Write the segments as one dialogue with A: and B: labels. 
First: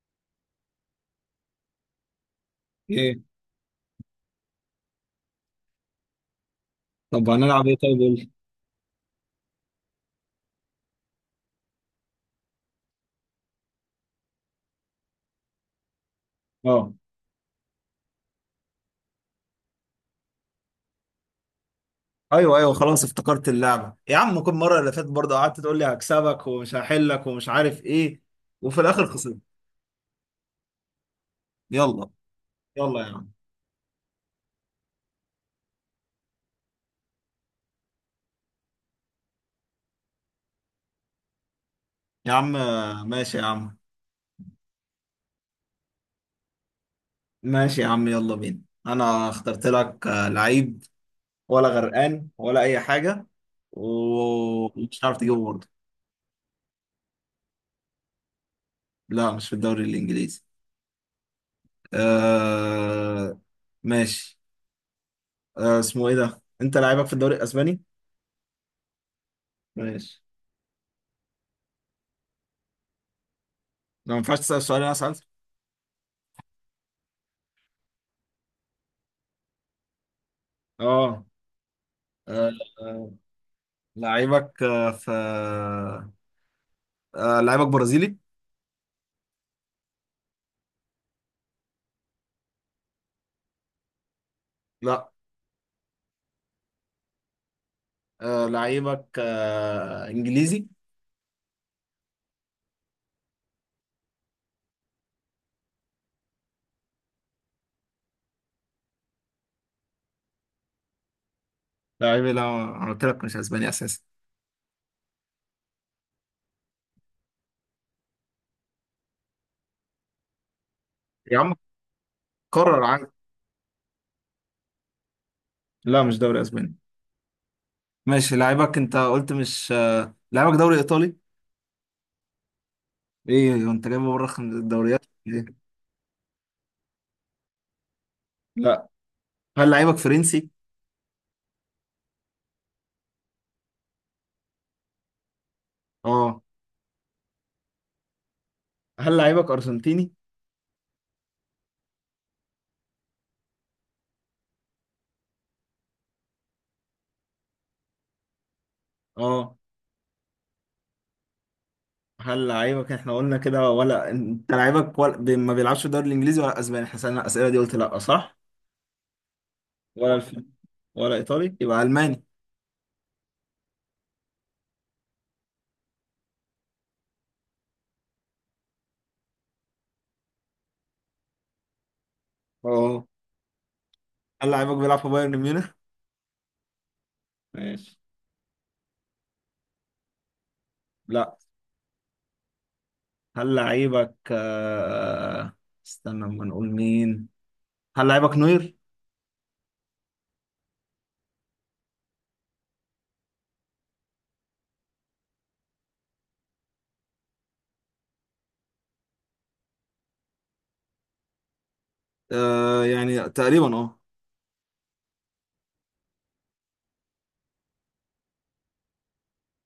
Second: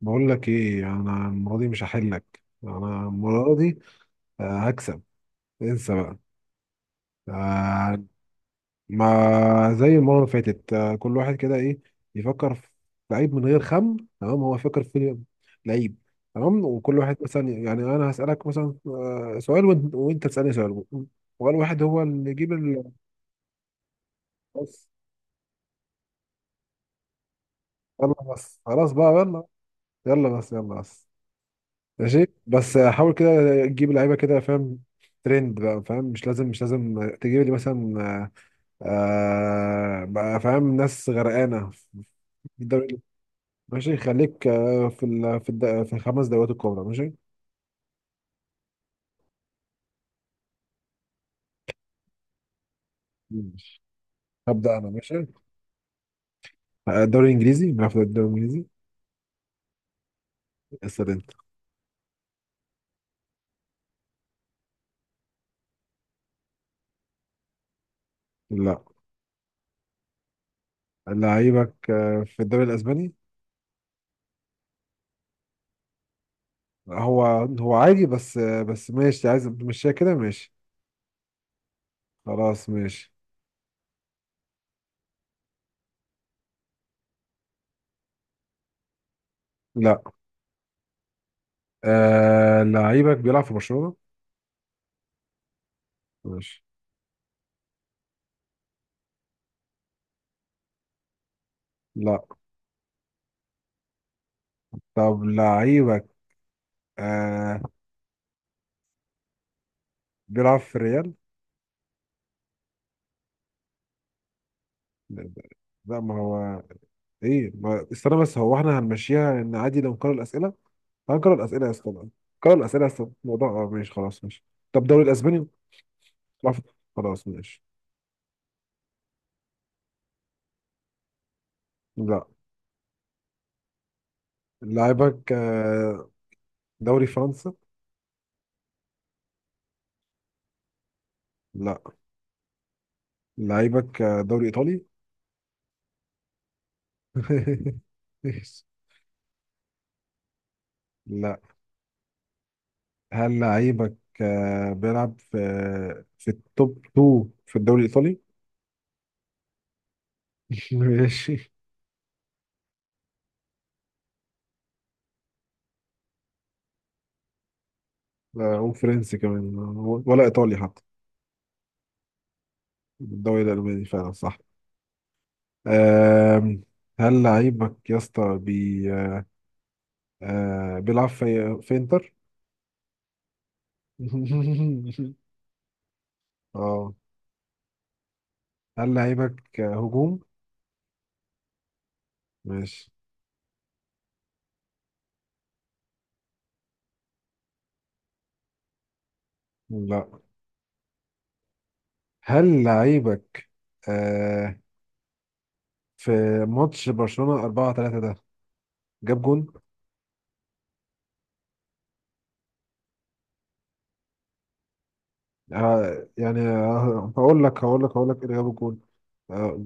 A: بقول لك ايه؟ انا المره دي مش هحلك انا،
B: ايه؟
A: المره دي. هكسب. انسى بقى.
B: طب هنلعب ايه؟ طيب
A: آه،
B: قول لي.
A: ما زي المره اللي فاتت. كل واحد كده ايه، يفكر في لعيب من غير خم. تمام، هو فكر في لعيب. تمام،
B: اه،
A: وكل واحد مثلا يعني انا هسالك مثلا سؤال، وانت تسالني سؤال. وقال واحد هو اللي يجيب
B: ايوه، ايوه، خلاص افتكرت اللعبه يا عم. كل مره
A: بس.
B: اللي فاتت برضه قعدت تقول لي هكسبك ومش هحلك ومش عارف ايه،
A: يلا بس،
B: وفي
A: خلاص
B: الاخر
A: بقى
B: خسرت.
A: يلا. يلا بس، يلا بس.
B: يلا،
A: ماشي بس،
B: يلا يا
A: حاول
B: عم
A: كده تجيب لعيبه، كده فاهم؟ ترند بقى، فاهم؟ مش لازم تجيب لي مثلا بقى، فاهم؟ ناس غرقانه في
B: يا عم.
A: الدوري.
B: ماشي يا عم.
A: ماشي، خليك في ال في الد في الخمس دوريات الكبرى، ماشي.
B: ماشي يا عم، يلا بينا. انا اخترت لك لعيب، ولا غرقان ولا اي حاجه،
A: ماشي، هبدأ انا.
B: ومش عارف
A: ماشي،
B: تجيبه برضه.
A: الدوري الانجليزي، بنلعب في الدوري الانجليزي.
B: لا، مش في الدوري الانجليزي.
A: اسال انت.
B: آه... ماشي. آه، اسمه ايه ده؟ انت لعيبك في الدوري الاسباني.
A: لا،
B: ماشي.
A: لعيبك في الدوري الاسباني؟
B: ما ينفعش تسال سؤال، انا اسال.
A: هو هو عادي، بس بس ماشي، عايز تمشيها كده؟ ماشي،
B: اه. آه،
A: خلاص
B: آه،
A: ماشي.
B: لعيبك آه، في آه، آه، لعيبك برازيلي.
A: لا، لعيبك بيلعب في برشلونة؟
B: لا.
A: ماشي.
B: لعيبك انجليزي.
A: لا. طب لعيبك آه بيلعب في ريال؟
B: لعيبي لا. انا قلت لك مش اسباني اساسا.
A: لا. لا، ما هو ايه ما... استنى بس، هو احنا هنمشيها ان عادي لو نكرر الاسئله؟ هنكرر
B: يا عم
A: الاسئله يا اسطى بقى. نكرر
B: قرر
A: الاسئله يا
B: عادي.
A: اسطى؟ الموضوع اه، ماشي خلاص ماشي. طب دوري الاسباني؟
B: لا، مش دوري
A: بيلعب في-
B: اسباني.
A: خلاص ماشي.
B: ماشي، لعيبك انت قلت مش لعيبك دوري ايطالي.
A: لا،
B: ايه انت جايبه بره الدوريات
A: لعيبك
B: إيه؟
A: دوري فرنسا؟
B: لا. هل لعيبك فرنسي؟
A: لا، لعيبك دوري ايطالي.
B: اه. هل لعيبك ارجنتيني؟
A: لا. هل لعيبك بيلعب في التوب 2 في الدوري الإيطالي؟
B: اه.
A: ماشي.
B: هل لعيبك احنا قلنا كده؟ ولا انت لعيبك ولا... ما بيلعبش في الدوري الانجليزي ولا اسباني؟ احنا سالنا الاسئله دي، قلت لا، صح؟
A: لا، هو فرنسي كمان،
B: ولا
A: ولا
B: الف...
A: إيطالي حتى.
B: ولا ايطالي يبقى الماني.
A: الدوري الألماني فعلا صح. آم، هل لعيبك يا اسطى بي آه، آه، بيلعب في إنتر؟
B: اه. هل لعيبك بيلعب في بايرن ميونخ؟
A: اه.
B: ماشي.
A: هل لعيبك هجوم؟
B: لا.
A: ماشي.
B: هل لعيبك استنى ما نقول مين. هل لعيبك نوير؟
A: لا. هل لعيبك آه، في ماتش برشلونة 4-3 ده جاب جون؟
B: آه يعني تقريبا اه.
A: آه يعني آه، هقول لك إيه اللي جاب الجول. آه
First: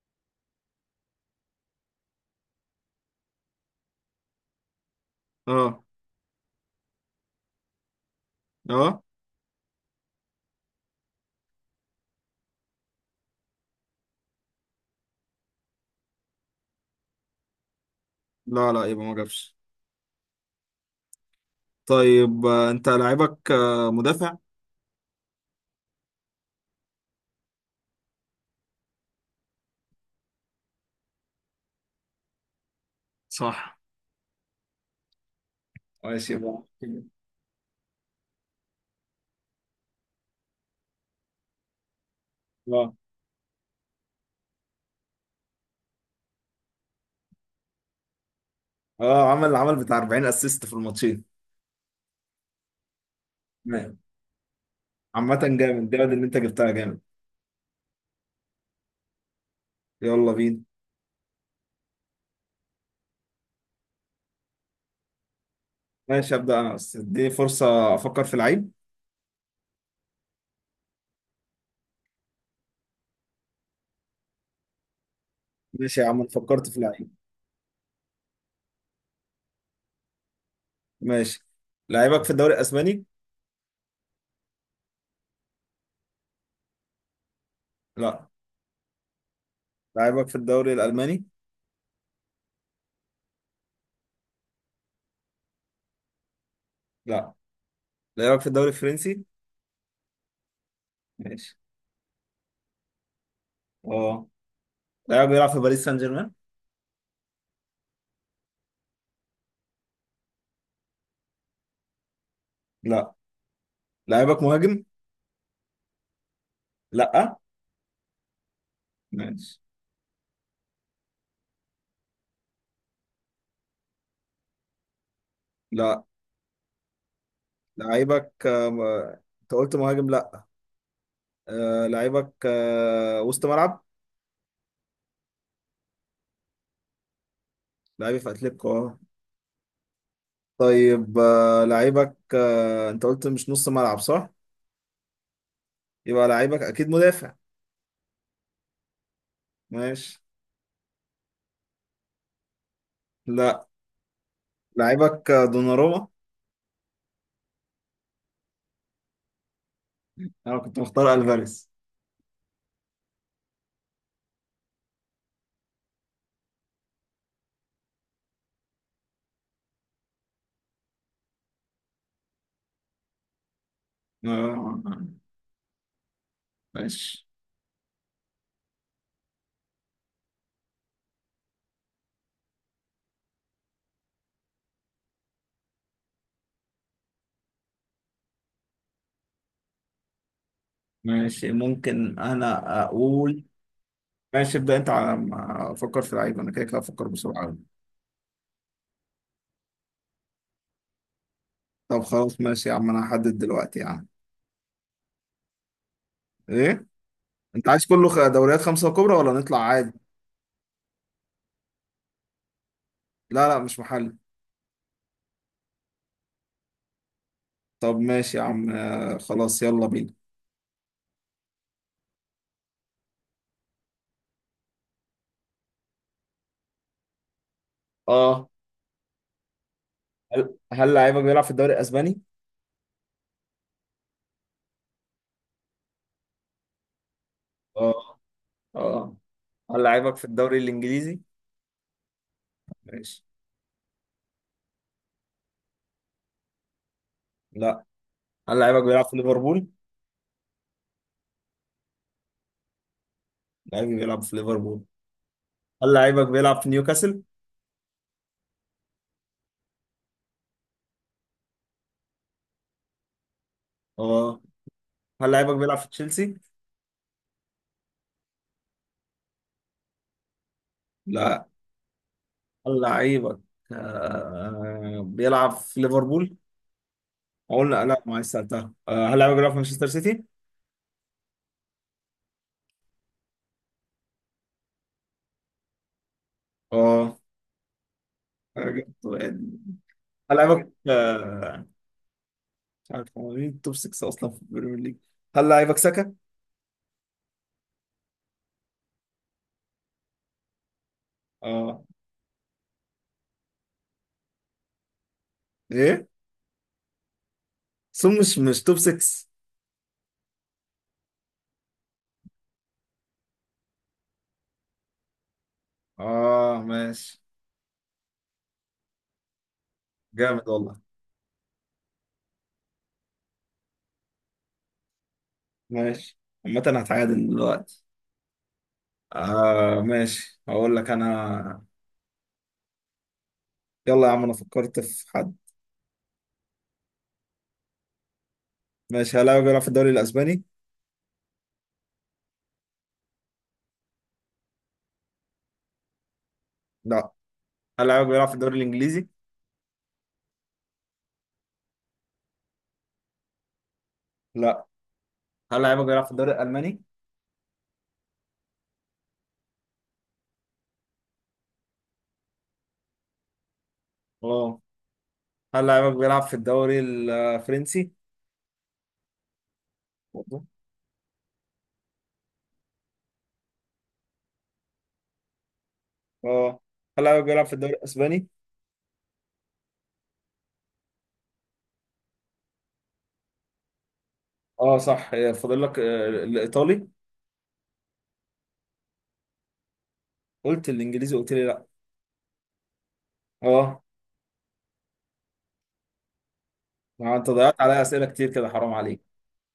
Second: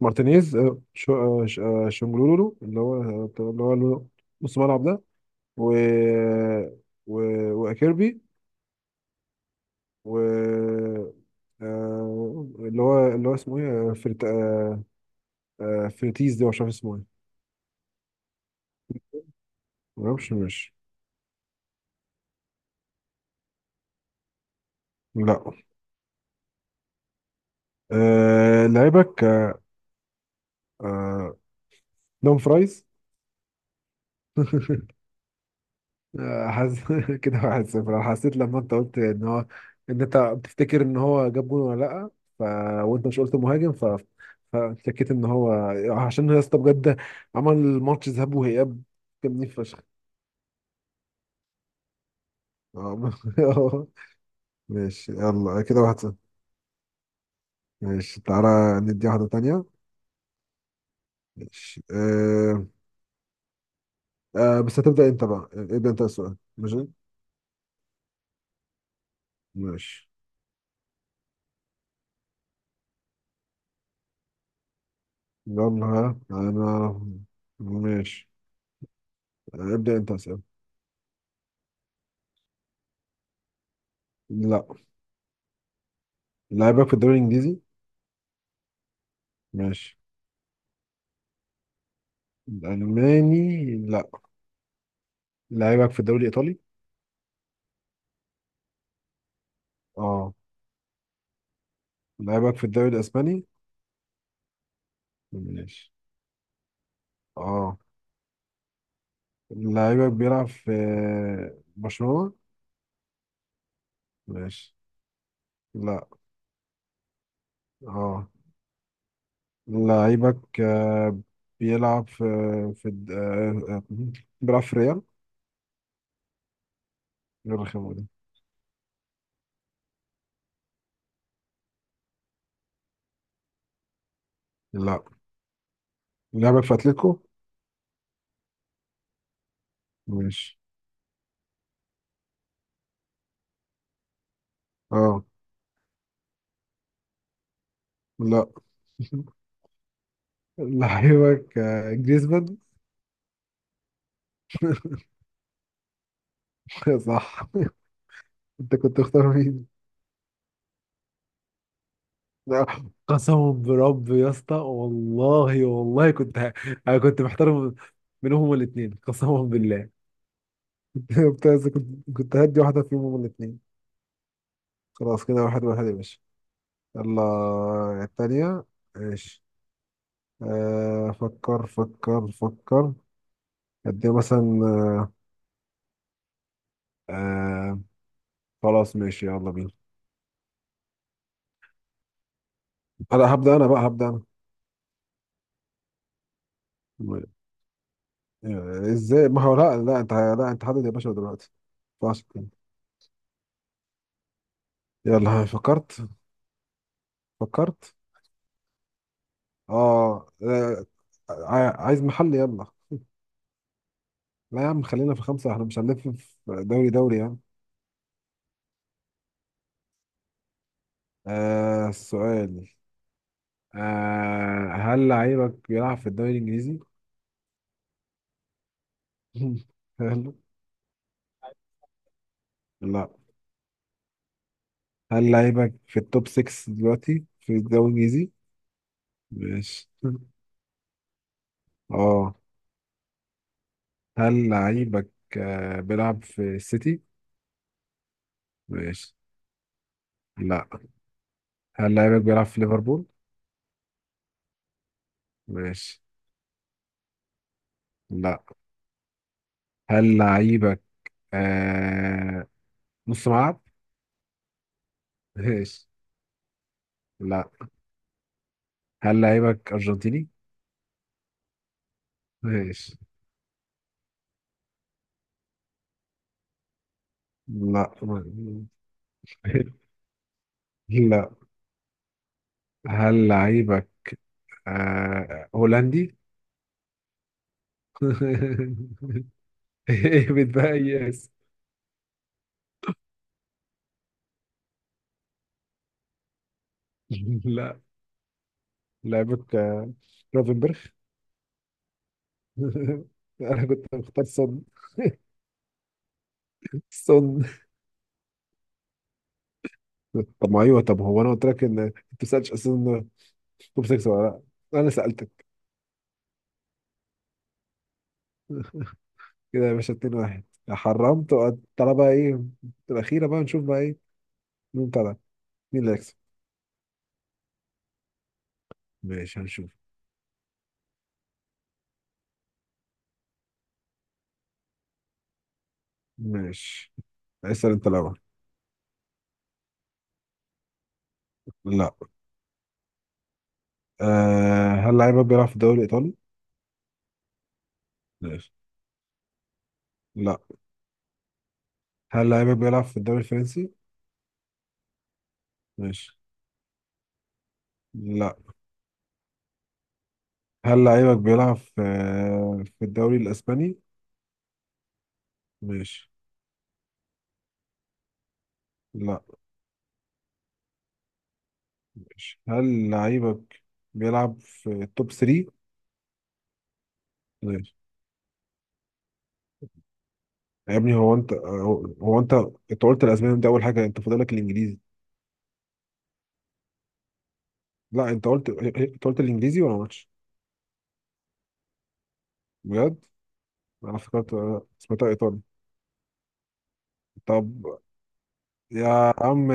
A: مارتينيز، آه شو آه ش- آه شنجلولولو اللي هو نص ملعب ده، و
B: اه،
A: و وأكيربي،
B: اه.
A: و اللي هو اسمه ايه فرتيز، ده مش عارف اسمه ايه.
B: لا لا، يبقى ما جابش.
A: ما اعرفش مش.
B: طيب انت لعيبك آه مدافع؟
A: لا، لعيبك آه دوم فرايز.
B: صح. ماشي يبقى.
A: حاسس كده واحد صفر. انا حسيت لما انت قلت ان هو، ان انت بتفتكر ان هو جاب جون ولا لا، ف...
B: اه.
A: وانت مش قلت مهاجم، ف فشكيت ان هو، عشان يا اسطى بجد عمل ماتش ذهاب واياب،
B: اه،
A: كان
B: عمل
A: نيف
B: عمل
A: فشخ.
B: بتاع 40 اسيست في الماتشين.
A: آه.
B: تمام.
A: ماشي،
B: عامة
A: يلا كده
B: جامد، جامد
A: واحد صفر.
B: ان انت جبتها جامد.
A: ماشي، تعالى ندي واحدة تانية.
B: يلا بينا.
A: ماشي. بس هتبدأ انت بقى. ابدأ انت
B: ماشي
A: السؤال،
B: ابدا انا،
A: ماشي؟
B: بس اديني فرصة افكر في لعيب.
A: ماشي، يلا
B: ماشي يا
A: ها
B: عم، أنا فكرت في
A: انا.
B: لعيب.
A: ماشي، ابدأ انت اسأل.
B: ماشي. لعيبك في الدوري الاسباني؟
A: لا. لعيبك في الدوري الانجليزي؟
B: لا.
A: ماشي.
B: لعيبك في الدوري الالماني؟
A: الالماني لا. لعيبك في الدوري الايطالي؟
B: لا. لعيبك في الدوري الفرنسي؟
A: اه.
B: ماشي.
A: لعيبك في الدوري الاسباني؟
B: اه. لعيبك بيلعب في باريس
A: ماشي،
B: سان جيرمان؟
A: اه. لعيبك بيلعب في برشلونة؟
B: لا. لعيبك
A: ماشي.
B: مهاجم؟
A: لا.
B: لا.
A: اه،
B: ماشي.
A: لعيبك بيلعب في في الد- آه، آه، بيلعب في ريال؟
B: لا.
A: غير الخيمة دي.
B: لعيبك انت قلت مهاجم لا. لعيبك وسط ملعب.
A: لا. لعيبك في اتلتيكو؟
B: لعيبي في اتلتيكو اه.
A: ماشي،
B: طيب لعيبك انت قلت مش نص ملعب، صح؟
A: اه.
B: يبقى لعيبك اكيد مدافع.
A: لا.
B: ماشي.
A: لعيبك جريزمان؟
B: لا. لعيبك دوناروما.
A: صح. انت كنت تختار مين؟
B: انا كنت مختار الفاريز.
A: قسما برب يا اسطى، والله والله كنت انا كنت محترم منهم هما الاثنين، قسما بالله. كنت عايز- كنت كنت هدي واحده فيهم هما الاثنين.
B: آه،
A: خلاص، كده واحد واحد يا باشا. يلا
B: ماشي.
A: الثانيه. ماشي، فكر. اديها مثلا آه خلاص، ماشي يلا بينا.
B: ماشي ممكن انا
A: انا
B: اقول.
A: هبدا، انا بقى هبدا
B: ماشي، ابدا انت على ما افكر في لعيب، انا كده كده افكر
A: انا.
B: بسرعه أوي.
A: ازاي؟ ما هو لا لا، انت لا، انت حدد يا باشا دلوقتي.
B: طب
A: ما ينفعش
B: خلاص
A: كده.
B: ماشي يا عم، انا هحدد دلوقتي يا عم.
A: يلا ها، فكرت؟
B: ايه؟ انت عايز
A: فكرت
B: كله دوريات خمسه كبرى، ولا نطلع عادي؟
A: اه، عايز محل؟ يلا.
B: لا لا، مش محل.
A: لا يا عم، خلينا في خمسة، احنا مش هنلف في دوري يعني.
B: طب ماشي يا عم، خلاص يلا بينا.
A: السؤال، هل لعيبك بيلعب في الدوري الإنجليزي؟
B: اه.
A: هل،
B: هل لعيبك بيلعب في الدوري الاسباني؟
A: لا. هل لعيبك في التوب 6 دلوقتي في الدوري
B: اه،
A: الإنجليزي؟
B: اه. هل
A: ماشي،
B: لعيبك في الدوري الانجليزي؟
A: اه.
B: ماشي.
A: هل لعيبك بيلعب في السيتي؟
B: لا. هل لعيبك بيلعب
A: ماشي.
B: في ليفربول؟
A: لا. هل لعيبك بيلعب في ليفربول؟
B: لعيبي بيلعب في ليفربول. هل
A: ماشي.
B: لعيبك بيلعب في نيوكاسل؟
A: لا. هل لعيبك آه نص ملعب؟
B: اه. هل لعيبك بيلعب
A: ماشي.
B: في تشيلسي؟
A: لا. هل لعيبك أرجنتيني؟
B: لا. هل
A: ماشي.
B: لعيبك آه بيلعب في ليفربول؟ اقول لا،
A: لا.
B: لا ما عايز سالتها. هل لعيبك بيلعب في مانشستر سيتي؟
A: لا. هل لعيبك هولندي؟
B: اه. أنا جبت واحد.
A: ايه
B: هل لعيبك
A: بتبيس؟
B: مش عارف هو مين توب 6 اصلا في البريمير ليج. هل لعيبك ساكا؟
A: لا، لعيبك روفنبرغ.
B: اه.
A: انا كنت مختار سون.
B: ايه؟
A: سون.
B: سون مش توب 6.
A: طب ما ايوه، طب هو انا قلت لك ان انت ما سالتش اصلا توب 6 ولا؟ لا، انا سالتك
B: اه. ماشي.
A: كده يا باشا. 2-1.
B: جامد والله.
A: حرمت وقعدت. تعالى بقى، ايه الاخيره بقى، نشوف بقى ايه، مين طلع، مين اللي هيكسب.
B: ماشي. عامة هتعادل دلوقتي.
A: ماشي، هنشوف.
B: ماشي، هقول لك انا. يلا يا عم، انا فكرت في حد.
A: ماشي، اسأل انت الاول.
B: ماشي. هل لاعبك بيلعب في الدوري الاسباني؟
A: لا. أه، هل لعيبك بيلعب في الدوري الايطالي؟
B: لا. هل لاعبك بيلعب في
A: ماشي.
B: الدوري الانجليزي؟
A: لا. هل لعيبك بيلعب في الدوري الفرنسي؟
B: لا. هل لاعبك بيلعب في
A: ماشي.
B: الدوري الالماني؟
A: لا. هل لعيبك بيلعب في الدوري الاسباني؟
B: اه. هل لاعبك
A: ماشي.
B: بيلعب في الدوري الفرنسي؟
A: لا.
B: برضه.
A: ماشي. هل لعيبك بيلعب في التوب 3؟
B: اه. هل لاعبك بيلعب في الدوري
A: ماشي.
B: الاسباني؟
A: يا ابني، هو انت، انت قلت الاسباني ده اول حاجه، انت فاضلك
B: اه
A: الانجليزي.
B: صح، فاضل لك الايطالي.
A: لا، انت قلت الانجليزي ولا ماتش.
B: قلت الانجليزي، قلت لي لا.
A: بجد،
B: اه.
A: انا افتكرت سمعتها ايطالي.
B: ما انت
A: طب
B: ضيعت عليا اسئله كتير كده، حرام عليك.
A: يا عم،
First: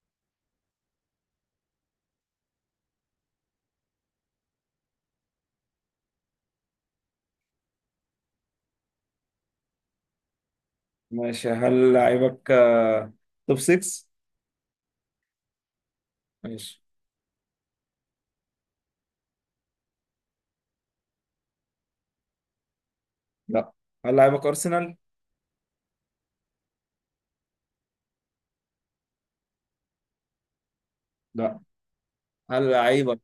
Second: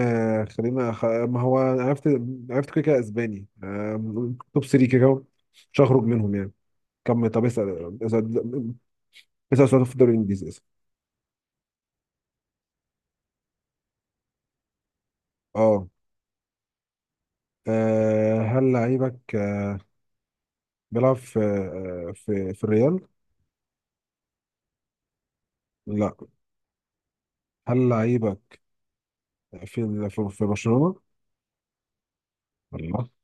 A: ما هو أنا عرفت، عرفت كده كده اسباني، توب 3 كده كده، مش هخرج منهم يعني. كم؟ طب اسال اسال سؤال في الدوري الانجليزي اسال.
B: ماشي. هل لاعبك توب 6؟
A: اه،
B: ماشي.
A: هل لعيبك بيلعب في في الريال؟
B: لا. هل لاعبك ارسنال؟
A: لا. هل لعيبك في برشلونة؟
B: لا. هل
A: لا.
B: لاعبك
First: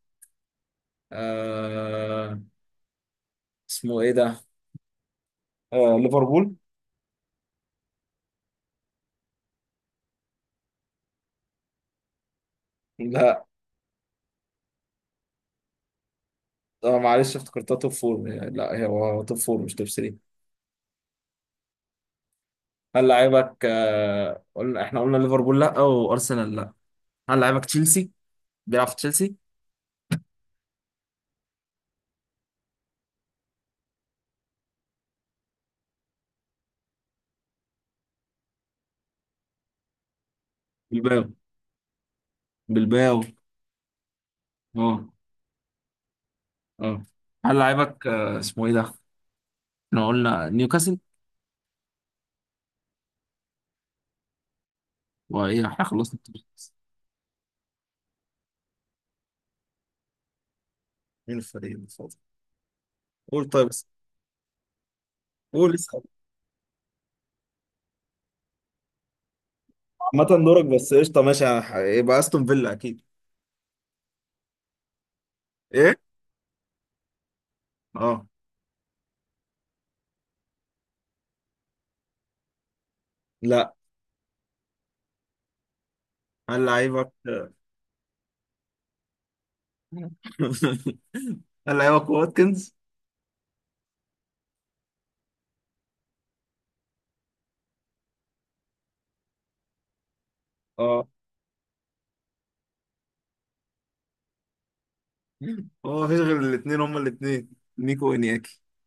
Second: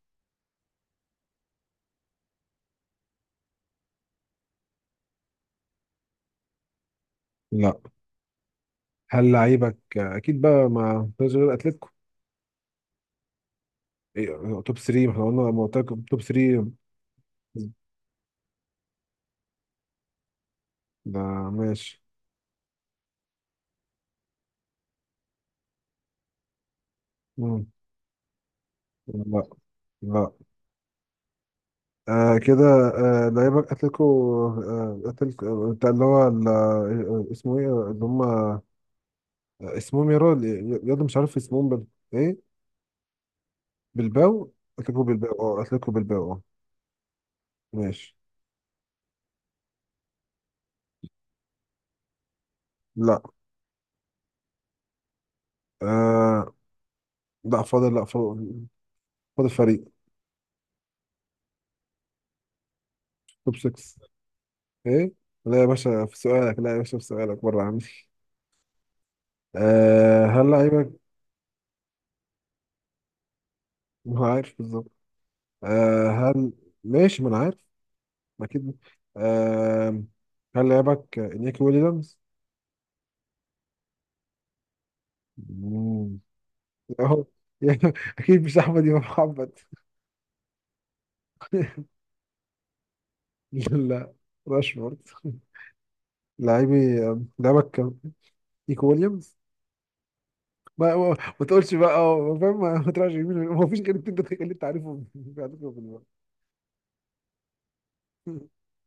B: آه اسمه ايه ده؟ ليفربول؟
A: لا. هل لعيبك اكيد بقى ما فيش غير اتلتيكو؟
B: لا.
A: إيه، توب 3. ما احنا قلنا، ما قلت لك توب 3
B: اه معلش، افتكرتها توب فور. لا، هي هو توب فور مش توب 3.
A: ده. ماشي.
B: هل لعيبك آه، قلنا احنا قلنا ليفربول لا وارسنال لا. هل لعيبك
A: مم.
B: تشيلسي؟ بيلعب في
A: لا.
B: تشيلسي؟
A: لا، آه كده، آه لعيبة أتلتيكو، آه أتلتيكو بتاع اللي هو اسمه إيه اللي هم، اسمهم يا راجل، يا ده مش
B: بلباو.
A: عارف اسمهم إيه؟
B: بلباو.
A: بالباو. أتلتيكو
B: اه.
A: بالباو أه، أتلتيكو بالباو أه.
B: اه. هل لعيبك
A: ماشي.
B: اسمه ايه ده؟ احنا قلنا نيوكاسل.
A: لا.
B: وايه، احنا خلصنا التوب.
A: آه لا، فاضل، لا فاضل، فاضل فريق.
B: مين الفريق المفضل؟ قول
A: توب
B: طيب بس.
A: 6. إيه؟ لا يا
B: قول اسأل.
A: باشا، في سؤالك بره عندي. آه،
B: عامة
A: هل
B: دورك، بس
A: لعيبة،
B: قشطة ماشي يبقى استون فيلا اكيد.
A: ما عارف بالظبط.
B: ايه؟
A: آه، هل، ماشي، ما أنا عارف.
B: اه.
A: أكيد. آه، هل لعيبك إنياكي ويليامز؟
B: لا.
A: مم.
B: هل لعيبك
A: اهو. اكيد مش احمد امام محمد.
B: هل لعيبك واتكنز؟
A: لا لا، راشفورد. لاعبي، لعبك كان نيكو ويليامز. ما تقولش بقى، أه، فاهم؟ ما تراجعش يمين ويمين. ما فيش غير الاتنين دول اللي انت عارفهم في عندكم في
B: هو
A: الوقت.
B: مفيش غير الاثنين، هما الاثنين. نيكو وانياكي.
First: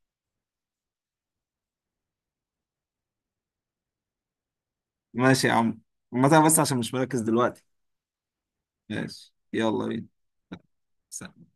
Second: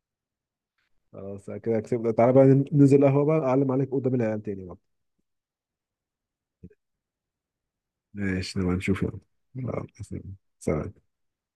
A: خلاص كده كسبنا. تعالى بقى ننزل قهوة بقى، اعلم عليك قدام العيال تاني بقى.
B: ماشي يا عم. عامة بس عشان مش مركز دلوقتي.
A: ماشي، نبقى نشوف يلا.
B: ماشي
A: مم.
B: يلا
A: يلا،
B: بينا.
A: سلام.
B: سلام.